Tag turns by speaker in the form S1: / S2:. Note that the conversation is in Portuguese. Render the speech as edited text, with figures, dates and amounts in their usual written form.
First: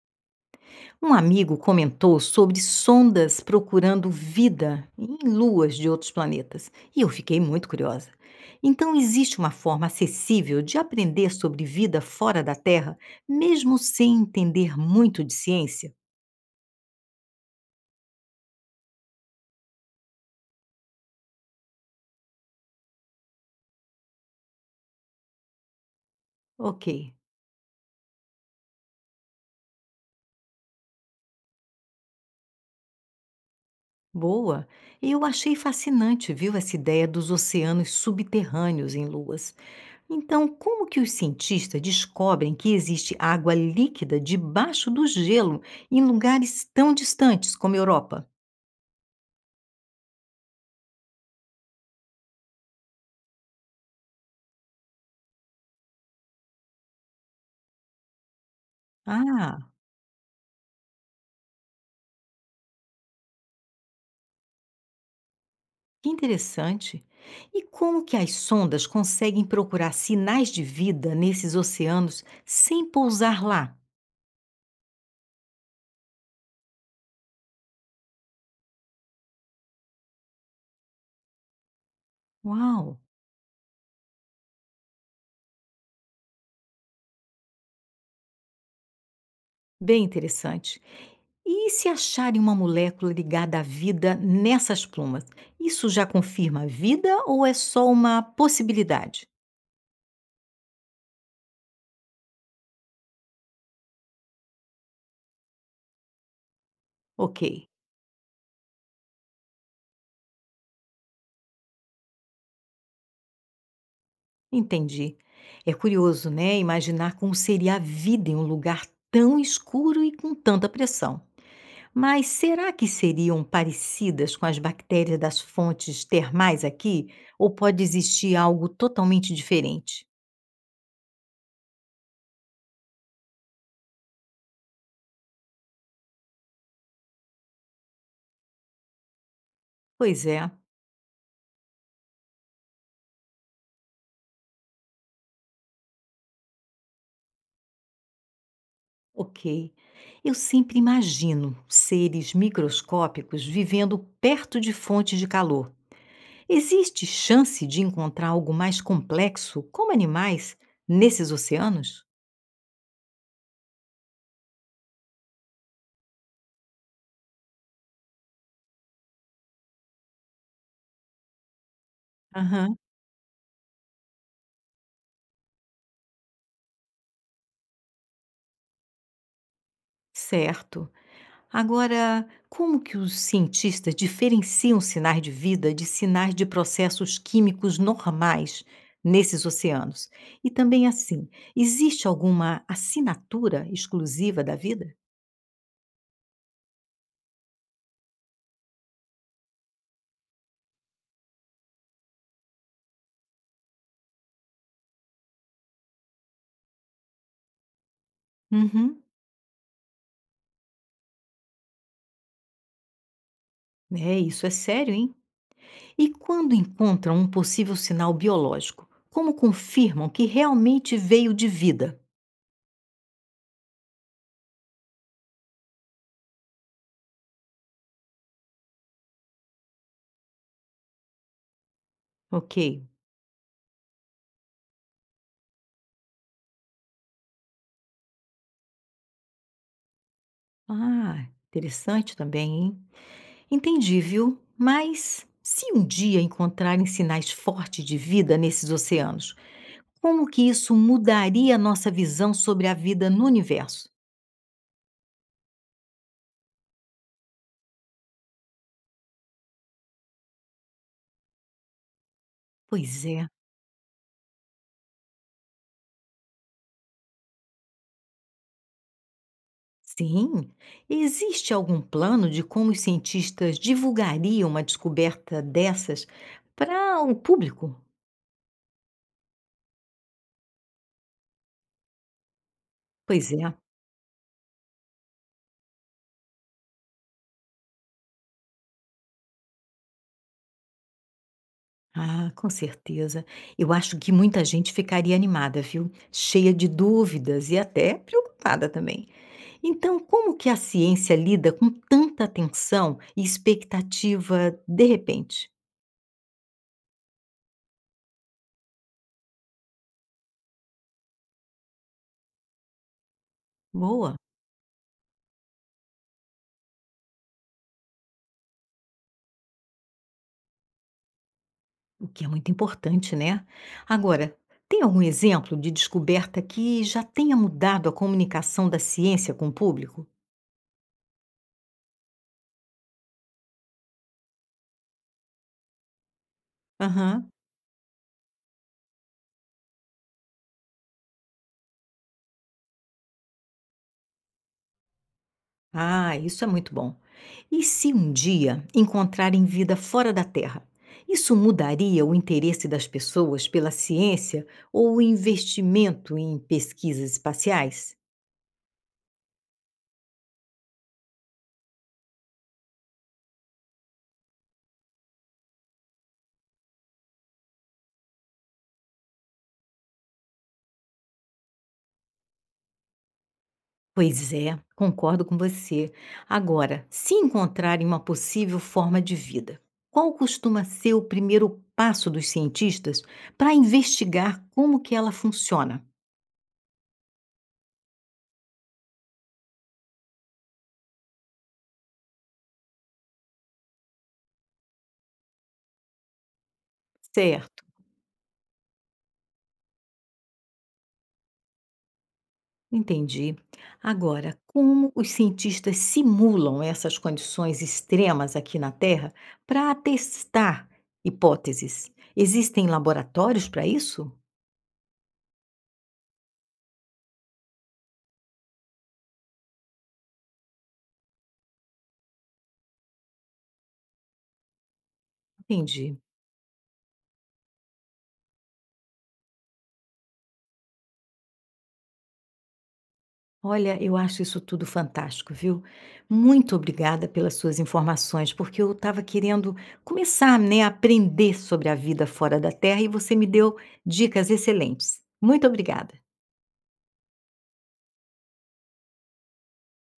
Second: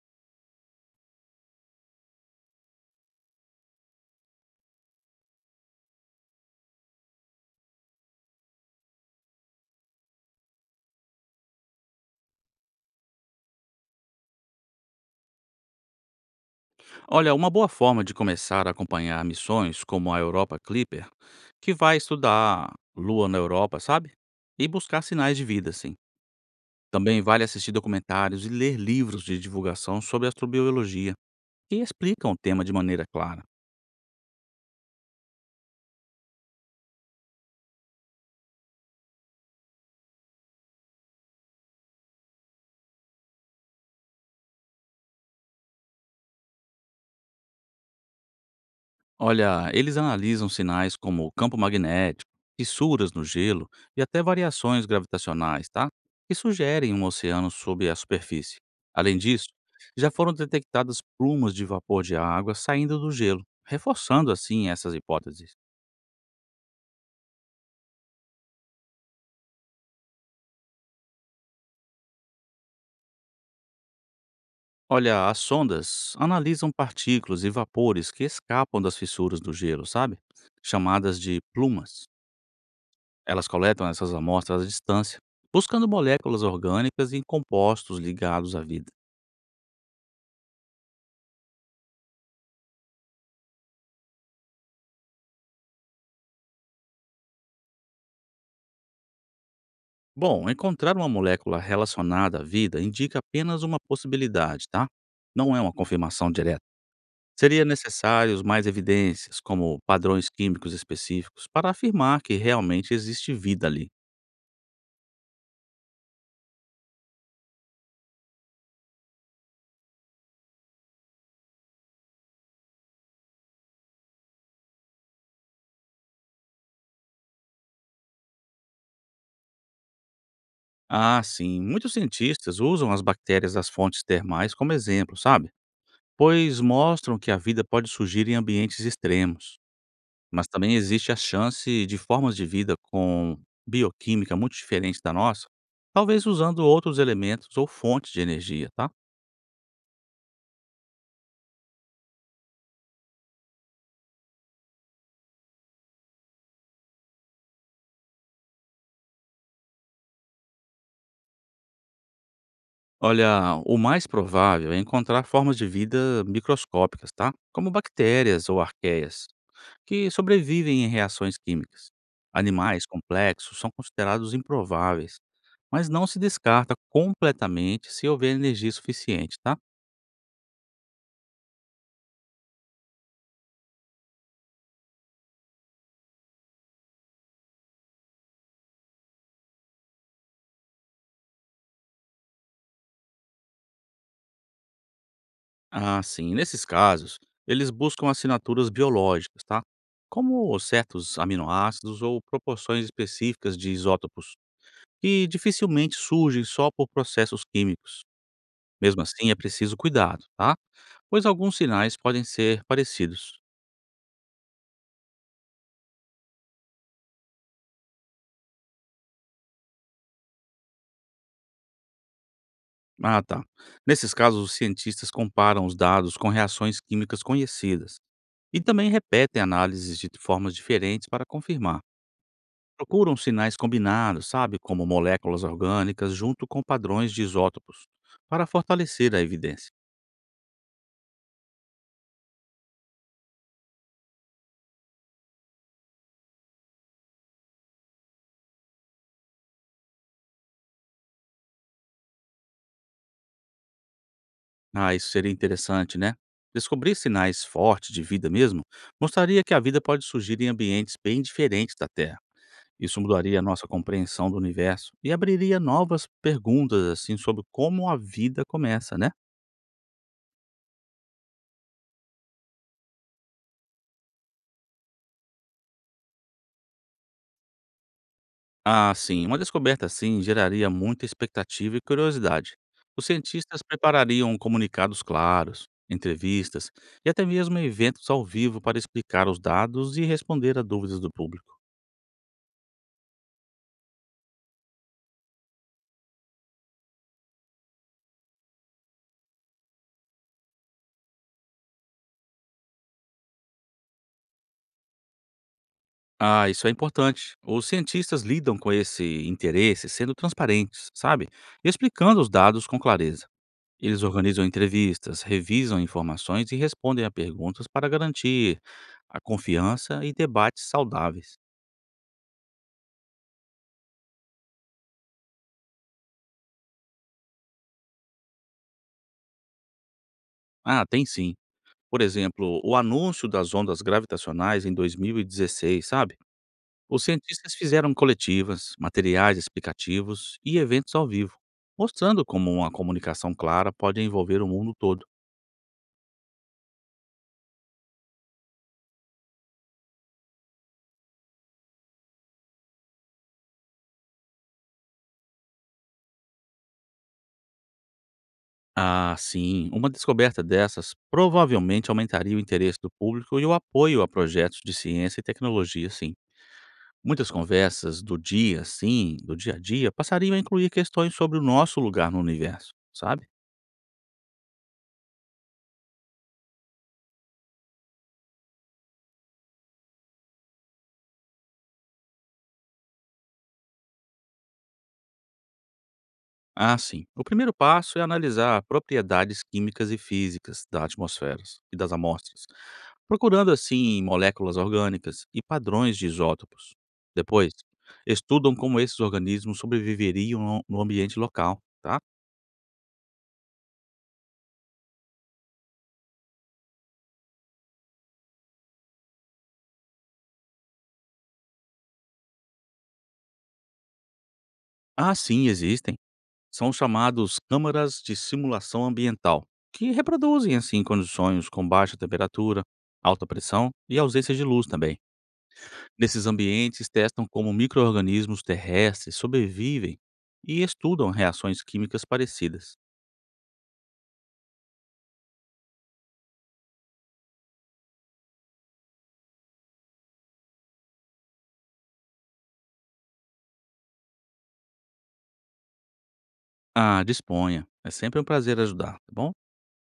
S1: Um amigo comentou sobre sondas procurando vida em luas de outros planetas e eu fiquei muito curiosa. Então, existe uma forma acessível de aprender sobre vida fora da Terra, mesmo sem entender muito de ciência?
S2: Olha, uma boa forma de começar a acompanhar missões como a Europa Clipper, que vai estudar Lua na Europa, sabe? E buscar sinais de vida, sim.
S1: Ok,
S2: Também vale assistir documentários e ler livros de divulgação sobre astrobiologia, que explicam o tema de maneira clara.
S1: boa. Eu achei fascinante, viu, essa ideia dos oceanos subterrâneos em luas. Então, como que os cientistas descobrem que existe água líquida debaixo do gelo em lugares tão distantes como a Europa?
S2: Olha, eles analisam sinais como campo magnético, fissuras no gelo e até variações gravitacionais, tá? Que sugerem um oceano sob a superfície. Além disso,
S1: Ah,
S2: já foram detectadas plumas de vapor de água saindo do gelo, reforçando assim essas hipóteses.
S1: que interessante. E como que as sondas conseguem procurar sinais de vida nesses oceanos sem pousar lá?
S2: Olha, as sondas analisam partículas e vapores que escapam das fissuras do gelo, sabe? Chamadas de plumas.
S1: Uau,
S2: Elas coletam essas amostras à distância, buscando moléculas orgânicas e compostos ligados à vida.
S1: bem interessante. E se acharem uma molécula ligada à vida nessas plumas, isso já confirma a vida ou é só uma possibilidade?
S2: Bom, encontrar uma molécula relacionada à vida indica apenas uma possibilidade, tá? Não é uma confirmação direta.
S1: Ok,
S2: Seria necessários mais evidências, como padrões químicos específicos, para afirmar que realmente existe vida ali.
S1: entendi. É curioso, né, imaginar como seria a vida em um lugar tão escuro e com tanta pressão. Mas será que seriam parecidas com as bactérias das fontes termais aqui? Ou pode existir algo totalmente diferente?
S2: Ah, sim, muitos cientistas usam as bactérias das fontes termais como exemplo, sabe? Pois mostram que a vida pode surgir em ambientes extremos.
S1: Pois
S2: Mas
S1: é,
S2: também existe a chance de formas de vida com bioquímica muito diferente da nossa, talvez usando outros elementos ou fontes de energia, tá?
S1: ok. Eu sempre imagino seres microscópicos vivendo perto de fontes de calor. Existe chance de encontrar algo mais complexo, como animais, nesses oceanos?
S2: Olha, o mais provável é encontrar formas de vida microscópicas, tá? Como bactérias ou arqueias, que sobrevivem em reações químicas.
S1: Aham,
S2: Animais complexos são considerados improváveis, mas não se descarta completamente se houver energia suficiente, tá?
S1: certo. Agora, como que os cientistas diferenciam sinais de vida de sinais de processos químicos normais nesses oceanos? E também assim, existe alguma assinatura exclusiva da vida?
S2: Ah, sim. Nesses casos, eles buscam assinaturas biológicas, tá? Como certos aminoácidos ou proporções específicas de isótopos, que dificilmente surgem só por processos químicos.
S1: Uhum.
S2: Mesmo assim, é preciso cuidado, tá? Pois alguns sinais podem ser parecidos.
S1: É, isso é sério, hein? E quando encontram um possível sinal biológico, como confirmam que realmente veio de vida?
S2: Ah, tá. Nesses casos, os cientistas comparam os dados com reações químicas conhecidas. E também repetem análises de formas diferentes para confirmar.
S1: Ok.
S2: Procuram sinais combinados, sabe, como moléculas orgânicas junto com padrões de isótopos, para fortalecer a evidência.
S1: Ah, interessante também, hein? Entendi, viu? Mas se um dia encontrarem sinais fortes de vida nesses oceanos, como que isso mudaria a nossa visão sobre a vida no universo?
S2: Ah, isso seria interessante, né? Descobrir sinais fortes de vida mesmo mostraria que a vida pode surgir em ambientes bem diferentes da Terra. Isso
S1: Pois é,
S2: mudaria a nossa compreensão do universo e abriria novas perguntas assim sobre como a vida começa, né?
S1: sim. Existe algum plano de como os cientistas divulgariam uma descoberta dessas para o público?
S2: Ah, sim. Uma descoberta assim geraria muita expectativa e curiosidade. Os
S1: Pois é.
S2: cientistas preparariam comunicados claros, entrevistas e até mesmo eventos ao vivo para explicar os dados e responder a dúvidas do público.
S1: Ah, com certeza. Eu acho que muita gente ficaria animada, viu? Cheia de dúvidas e até preocupada também. Então, como que a ciência lida com tanta tensão e expectativa de repente?
S2: Ah, isso é importante. Os cientistas lidam com esse interesse sendo transparentes, sabe? E explicando os dados com clareza. Eles
S1: Boa,
S2: organizam entrevistas, revisam informações e respondem a perguntas para garantir a confiança e debates saudáveis.
S1: o que é muito importante, né? Agora, tem algum exemplo de descoberta que já tenha mudado a comunicação da ciência com o público?
S2: Ah, tem sim. Por exemplo, o anúncio das ondas gravitacionais em 2016, sabe? Os
S1: Aham.
S2: cientistas fizeram coletivas, materiais explicativos e eventos ao vivo, mostrando como uma comunicação clara pode envolver o mundo todo.
S1: Ah, isso é muito bom. E se um dia encontrarem vida fora da Terra? Isso mudaria o interesse das pessoas pela ciência ou o investimento em pesquisas espaciais?
S2: Ah, sim, uma descoberta dessas provavelmente aumentaria o interesse do público e o apoio a projetos de ciência e tecnologia, sim. Muitas conversas do dia, sim, do dia a dia, passariam a incluir questões sobre o nosso lugar no universo, sabe?
S1: Pois é, concordo com você. Agora, se encontrarem uma possível forma de vida, qual costuma ser o primeiro passo dos cientistas para investigar como que ela funciona?
S2: Ah, sim. O primeiro passo é analisar propriedades químicas e físicas da atmosfera e das amostras, procurando assim moléculas orgânicas e padrões de isótopos. Depois,
S1: Certo,
S2: estudam como esses organismos sobreviveriam no ambiente local, tá?
S1: entendi. Agora, como os cientistas simulam essas condições extremas aqui na Terra para testar hipóteses? Existem laboratórios para isso?
S2: Ah, sim, existem. São chamados câmaras de simulação ambiental, que reproduzem assim condições com baixa temperatura, alta pressão e ausência de luz também.
S1: Entendi.
S2: Nesses ambientes, testam como micro-organismos terrestres sobrevivem e estudam reações químicas parecidas.
S1: Olha, eu acho isso tudo fantástico, viu? Muito obrigada pelas suas informações, porque eu estava querendo começar, né, a aprender sobre a vida fora da Terra e você me deu dicas excelentes. Muito obrigada.
S2: Ah, disponha. É sempre um prazer ajudar, tá bom?